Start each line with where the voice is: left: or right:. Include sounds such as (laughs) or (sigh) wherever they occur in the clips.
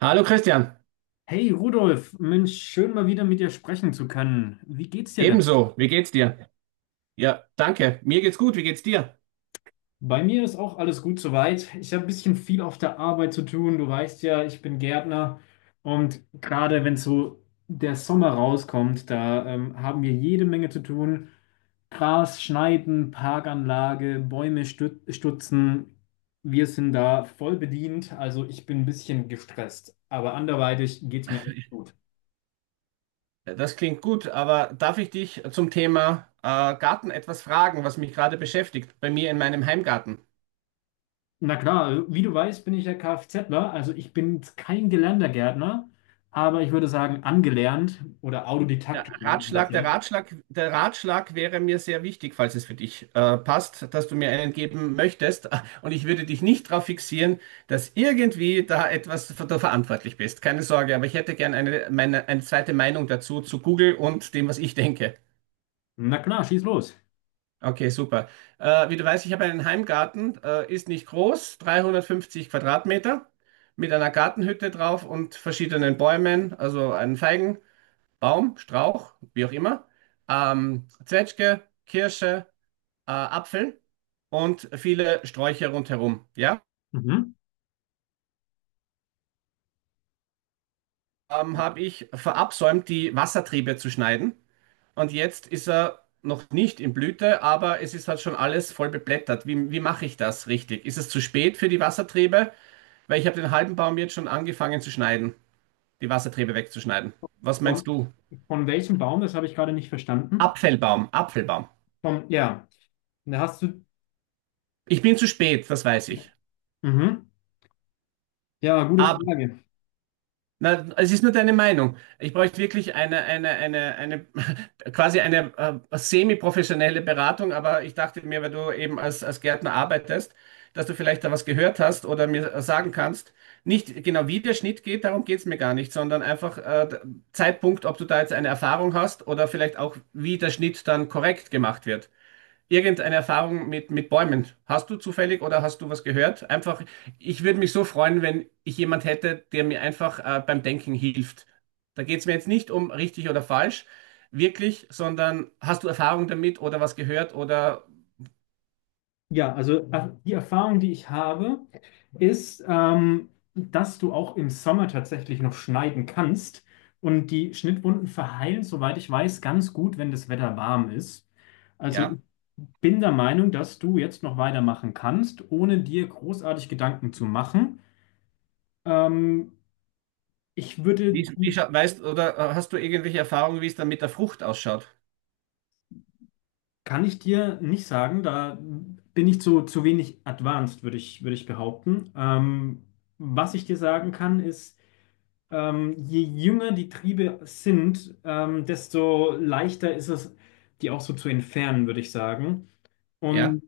right: Hallo Christian,
left: Hey Rudolf, Mensch, schön mal wieder mit dir sprechen zu können. Wie geht's dir denn?
right: ebenso, wie geht's dir? Ja, danke, mir geht's gut, wie geht's dir?
left: Bei mir ist auch alles gut soweit. Ich habe ein bisschen viel auf der Arbeit zu tun. Du weißt ja, ich bin Gärtner und gerade wenn so der Sommer rauskommt, da haben wir jede Menge zu tun. Gras schneiden, Parkanlage, Bäume stutzen. Wir sind da voll bedient, also ich bin ein bisschen gestresst, aber anderweitig geht's mir echt gut.
right: Das klingt gut, aber darf ich dich zum Thema Garten etwas fragen, was mich gerade beschäftigt, bei mir in meinem Heimgarten?
left: Na klar, also wie du weißt, bin ich ja Kfzler, also ich bin jetzt kein gelernter Gärtner, aber ich würde sagen angelernt oder
right: Ja,
left: autodidaktisch nennt man das
right: Ratschlag,
left: ja.
right: Der Ratschlag wäre mir sehr wichtig, falls es für dich passt, dass du mir einen geben möchtest. (laughs) Und ich würde dich nicht darauf fixieren, dass irgendwie da etwas für, da verantwortlich bist. Keine Sorge, aber ich hätte gern eine zweite Meinung dazu zu Google und dem, was ich denke.
left: Na klar, schieß los.
right: Okay, super. Wie du weißt, ich habe einen Heimgarten, ist nicht groß, 350 Quadratmeter, mit einer Gartenhütte drauf und verschiedenen Bäumen, also einen Feigenbaum, Strauch, wie auch immer, Zwetschge, Kirsche, Apfel und viele Sträucher rundherum. Ja,
left: Mhm.
right: habe ich verabsäumt, die Wassertriebe zu schneiden, und jetzt ist er noch nicht in Blüte, aber es ist halt schon alles voll beblättert. Wie mache ich das richtig? Ist es zu spät für die Wassertriebe? Weil ich habe den halben Baum jetzt schon angefangen zu schneiden, die Wassertriebe wegzuschneiden. Was meinst
left: Von,
right: du?
left: von welchem Baum? Das habe ich gerade nicht verstanden.
right: Apfelbaum.
left: Vom, ja, da hast du.
right: Ich bin zu spät, das weiß ich.
left: Mhm. Ja, gute
right: Aber
left: Frage.
right: na, es ist nur deine Meinung. Ich bräuchte wirklich (laughs) quasi eine semi-professionelle Beratung, aber ich dachte mir, weil du eben als Gärtner arbeitest, dass du vielleicht da was gehört hast oder mir sagen kannst, nicht genau wie der Schnitt geht, darum geht's mir gar nicht, sondern einfach Zeitpunkt, ob du da jetzt eine Erfahrung hast oder vielleicht auch, wie der Schnitt dann korrekt gemacht wird, irgendeine Erfahrung mit Bäumen? Hast du zufällig oder hast du was gehört? Einfach, ich würde mich so freuen, wenn ich jemand hätte, der mir einfach beim Denken hilft. Da geht es mir jetzt nicht um richtig oder falsch, wirklich, sondern hast du Erfahrung damit oder was gehört oder
left: Ja, also die Erfahrung, die ich habe, ist, dass du auch im Sommer tatsächlich noch schneiden kannst. Und die Schnittwunden verheilen, soweit ich weiß, ganz gut, wenn das Wetter warm ist. Also
right: ja,
left: ich bin der Meinung, dass du jetzt noch weitermachen kannst, ohne dir großartig Gedanken zu machen. Ähm, ich würde,
right: weißt oder hast du irgendwelche Erfahrungen, wie es dann mit der Frucht ausschaut?
left: kann ich dir nicht sagen, da bin ich zu wenig advanced, würde ich behaupten. Was ich dir sagen kann, ist: je jünger die Triebe sind, desto leichter ist es, die auch so zu entfernen, würde ich sagen.
right: Ja,
left: Und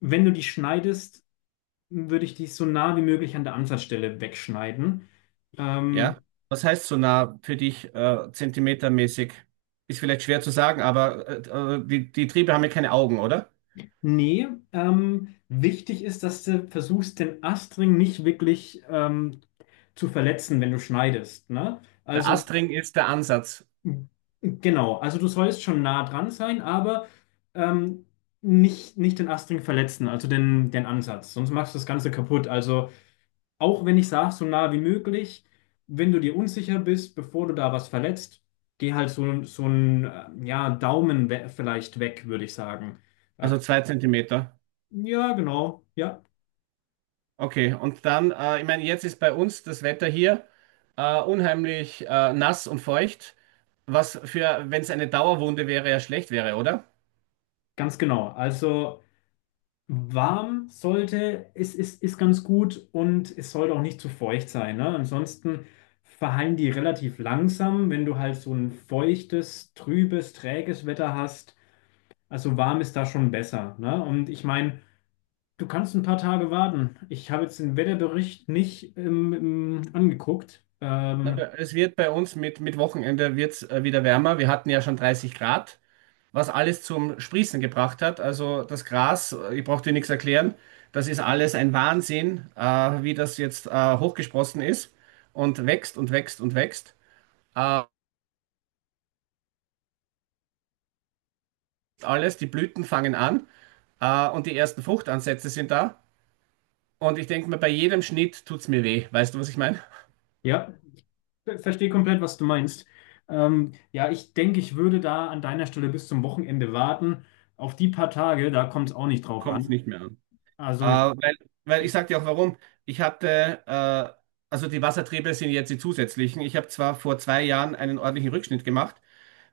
left: wenn du die schneidest, würde ich die so nah wie möglich an der Ansatzstelle wegschneiden. Ähm,
right: ja. Was heißt so nah für dich zentimetermäßig? Ist vielleicht schwer zu sagen, aber die Triebe haben ja keine Augen, oder?
left: nee, wichtig ist, dass du versuchst, den Astring nicht wirklich zu verletzen, wenn du schneidest. Ne?
right: Der
left: Also
right: Astring ist der Ansatz,
left: genau, also du sollst schon nah dran sein, aber ähm, nicht den Astring verletzen, also den Ansatz, sonst machst du das Ganze kaputt. Also auch wenn ich sage, so nah wie möglich, wenn du dir unsicher bist, bevor du da was verletzt, geh halt so ein ja, Daumen we vielleicht weg, würde ich sagen. Äh,
right: also zwei Zentimeter.
left: ja, genau, ja,
right: Okay, und dann, ich meine, jetzt ist bei uns das Wetter hier unheimlich nass und feucht, was für, wenn es eine Dauerwunde wäre, ja schlecht wäre, oder?
left: ganz genau. Also warm sollte, ist ganz gut und es sollte auch nicht zu feucht sein. Ne? Ansonsten verhallen die relativ langsam, wenn du halt so ein feuchtes, trübes, träges Wetter hast. Also warm ist da schon besser. Ne? Und ich meine, du kannst ein paar Tage warten. Ich habe jetzt den Wetterbericht nicht angeguckt.
right: Na, es wird bei uns mit Wochenende wird's, wieder wärmer. Wir hatten ja schon 30 Grad, was alles zum Sprießen gebracht hat. Also das Gras, ich brauche dir nichts erklären, das ist alles ein Wahnsinn, wie das jetzt hochgesprossen ist und wächst und wächst und wächst. Äh, Alles, die Blüten fangen an und die ersten Fruchtansätze sind da. Und ich denke mir, bei jedem Schnitt tut es mir weh. Weißt du, was ich meine?
left: Ja, verstehe komplett, was du meinst. Ja, ich denke, ich würde da an deiner Stelle bis zum Wochenende warten. Auf die paar Tage, da kommt es auch nicht drauf
right: Kommt es
left: an.
right: nicht mehr
left: Also ich,
right: an. Äh, weil, weil ich sag dir auch warum. Ich hatte, äh, also die Wassertriebe sind jetzt die zusätzlichen. Ich habe zwar vor zwei Jahren einen ordentlichen Rückschnitt gemacht,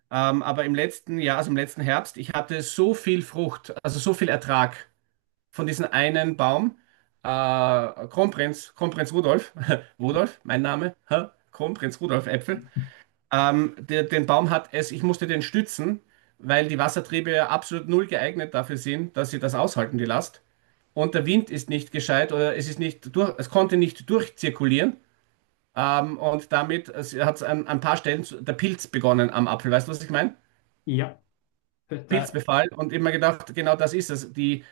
right: aber im letzten Jahr, also im letzten Herbst, ich hatte so viel Frucht, also so viel Ertrag von diesem einen Baum. Kronprinz Rudolf, (laughs) Rudolf, mein Name, hä? Kronprinz Rudolf Äpfel. Den Baum hat es, ich musste den stützen, weil die Wassertriebe ja absolut null geeignet dafür sind, dass sie das aushalten, die Last. Und der Wind ist nicht gescheit oder es ist nicht durch, es konnte nicht durchzirkulieren. Und damit hat es an ein paar Stellen der Pilz begonnen am Apfel. Weißt du, was ich meine?
left: ja, da,
right: Pilzbefall. Und immer gedacht, genau das ist es. Die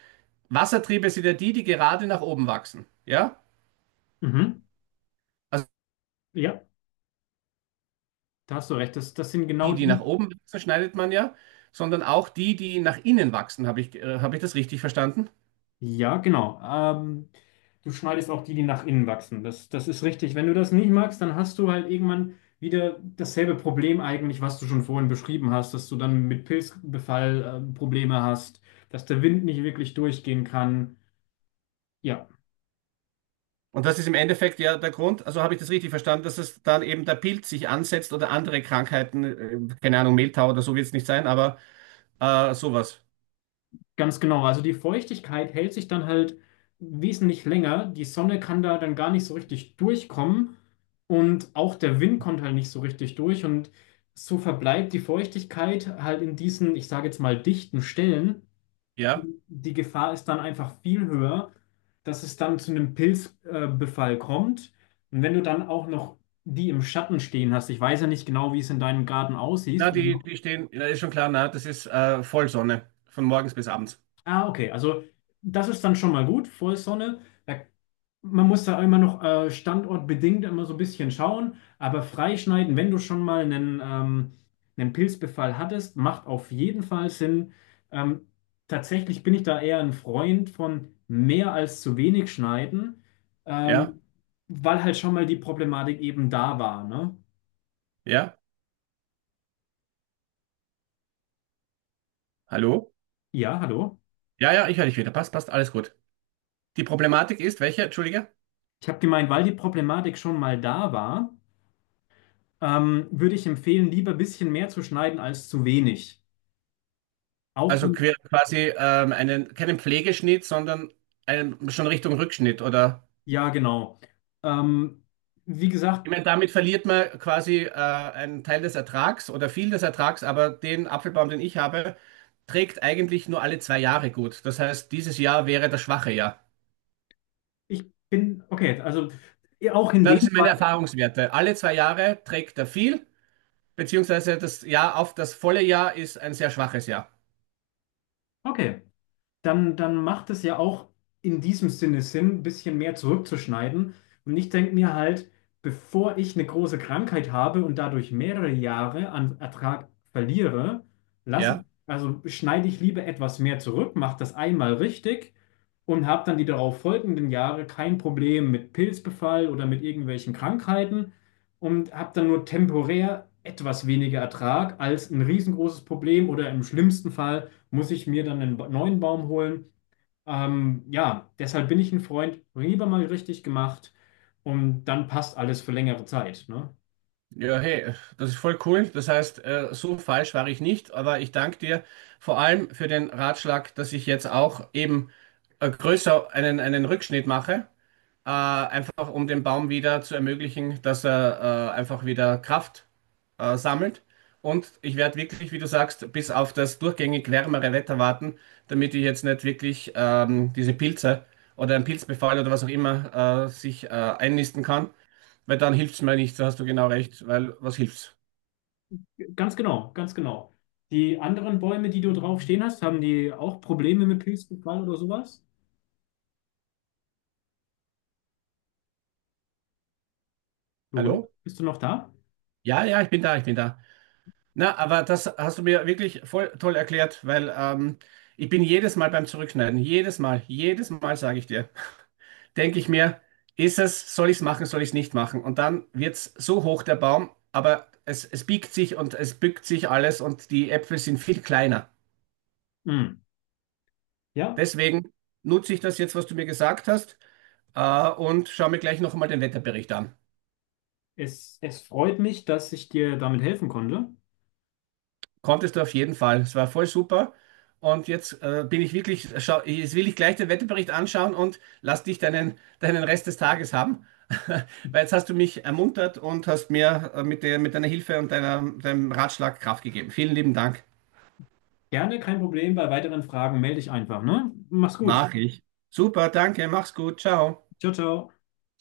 right: Wassertriebe sind ja die, die gerade nach oben wachsen. Ja?
left: mhm,
right: Also
left: ja, da hast du recht. Das sind genau
right: die, die nach
left: die,
right: oben wachsen, schneidet man ja, sondern auch die, die nach innen wachsen. Habe ich das richtig verstanden?
left: ja, genau. Du schneidest auch die, die nach innen wachsen. Das ist richtig. Wenn du das nicht magst, dann hast du halt irgendwann wieder dasselbe Problem eigentlich, was du schon vorhin beschrieben hast, dass du dann mit Pilzbefall, Probleme hast, dass der Wind nicht wirklich durchgehen kann. Ja,
right: Und das ist im Endeffekt ja der Grund, also habe ich das richtig verstanden, dass es dann eben der Pilz sich ansetzt oder andere Krankheiten, keine Ahnung, Mehltau oder so wird es nicht sein, aber sowas.
left: ganz genau, also die Feuchtigkeit hält sich dann halt wesentlich länger. Die Sonne kann da dann gar nicht so richtig durchkommen und auch der Wind kommt halt nicht so richtig durch und so verbleibt die Feuchtigkeit halt in diesen, ich sage jetzt mal, dichten Stellen.
right: Ja,
left: Und die Gefahr ist dann einfach viel höher, dass es dann zu einem Pilzbefall Befall kommt. Und wenn du dann auch noch die im Schatten stehen hast, ich weiß ja nicht genau, wie es in deinem Garten
right: na,
left: aussieht,
right: die stehen, ja, ist schon klar, na, das ist Vollsonne, von morgens bis abends.
left: ah, okay. Also das ist dann schon mal gut, Vollsonne. Da, man muss da immer noch standortbedingt immer so ein bisschen schauen, aber freischneiden, wenn du schon mal einen Pilzbefall hattest, macht auf jeden Fall Sinn. Ähm, tatsächlich bin ich da eher ein Freund von mehr als zu wenig schneiden,
right: Ja,
left: ähm, weil halt schon mal die Problematik eben da war, ne?
right: ja, hallo?
left: Ja, hallo.
right: Ja, ja, ich höre dich wieder, passt, passt, alles gut. Die Problematik ist, welche, entschuldige?
left: Ich habe gemeint, weil die Problematik schon mal da war. Würde ich empfehlen, lieber ein bisschen mehr zu schneiden als zu wenig. Auch
right: Also
left: wenn,
right: quasi einen, keinen Pflegeschnitt, sondern einen, schon Richtung Rückschnitt oder?
left: ja, genau. Ähm, wie gesagt,
right: Ich meine, damit verliert man quasi einen Teil des Ertrags oder viel des Ertrags, aber den Apfelbaum, den ich habe, trägt eigentlich nur alle zwei Jahre gut. Das heißt, dieses Jahr wäre das schwache Jahr.
left: okay, also eh, auch in
right: Na, das
left: dem
right: sind
left: Fall,
right: meine Erfahrungswerte. Alle zwei Jahre trägt er viel, beziehungsweise das Jahr auf das volle Jahr ist ein sehr schwaches Jahr.
left: okay, dann macht es ja auch in diesem Sinne Sinn, ein bisschen mehr zurückzuschneiden. Und ich denke mir halt, bevor ich eine große Krankheit habe und dadurch mehrere Jahre an Ertrag verliere, lasse ich,
right: Ja?
left: also schneide ich lieber etwas mehr zurück, mache das einmal richtig und habe dann die darauf folgenden Jahre kein Problem mit Pilzbefall oder mit irgendwelchen Krankheiten und habe dann nur temporär etwas weniger Ertrag als ein riesengroßes Problem oder im schlimmsten Fall muss ich mir dann einen neuen Baum holen. Ja, deshalb bin ich ein Freund, lieber mal richtig gemacht und dann passt alles für längere Zeit. Ne?
right: Ja, hey, das ist voll cool. Das heißt, so falsch war ich nicht, aber ich danke dir vor allem für den Ratschlag, dass ich jetzt auch eben größer einen Rückschnitt mache. Einfach um dem Baum wieder zu ermöglichen, dass er einfach wieder Kraft sammelt. Und ich werde wirklich, wie du sagst, bis auf das durchgängig wärmere Wetter warten, damit ich jetzt nicht wirklich diese Pilze oder einen Pilzbefall oder was auch immer sich einnisten kann, weil dann hilft's mir nicht, da hast du genau recht, weil was hilft's?
left: Ganz genau, ganz genau. Die anderen Bäume, die du drauf stehen hast, haben die auch Probleme mit Pilzbefall oder sowas? Oder?
right: Hallo?
left: Bist du noch da?
right: Ja, ja, ich bin da, ich bin da. Na, aber das hast du mir wirklich voll toll erklärt, weil ich bin jedes Mal beim Zurückschneiden, jedes Mal sage ich dir, denke ich mir, ist es, soll ich es machen, soll ich es nicht machen? Und dann wird es so hoch, der Baum, aber es biegt sich und es bückt sich alles und die Äpfel sind viel kleiner.
left: Hm. Ja,
right: Deswegen nutze ich das jetzt, was du mir gesagt hast, und schaue mir gleich noch einmal den Wetterbericht an.
left: es freut mich, dass ich dir damit helfen konnte.
right: Konntest du auf jeden Fall. Es war voll super. Und jetzt bin ich wirklich, schau, jetzt will ich gleich den Wetterbericht anschauen und lass dich deinen Rest des Tages haben. (laughs) Weil jetzt hast du mich ermuntert und hast mir mit der, mit deiner Hilfe und deinem Ratschlag Kraft gegeben. Vielen lieben Dank.
left: Gerne, kein Problem. Bei weiteren Fragen melde dich einfach, ne? Mach's gut.
right: Nachricht. Super, danke, mach's gut, ciao.
left: Ciao, ciao.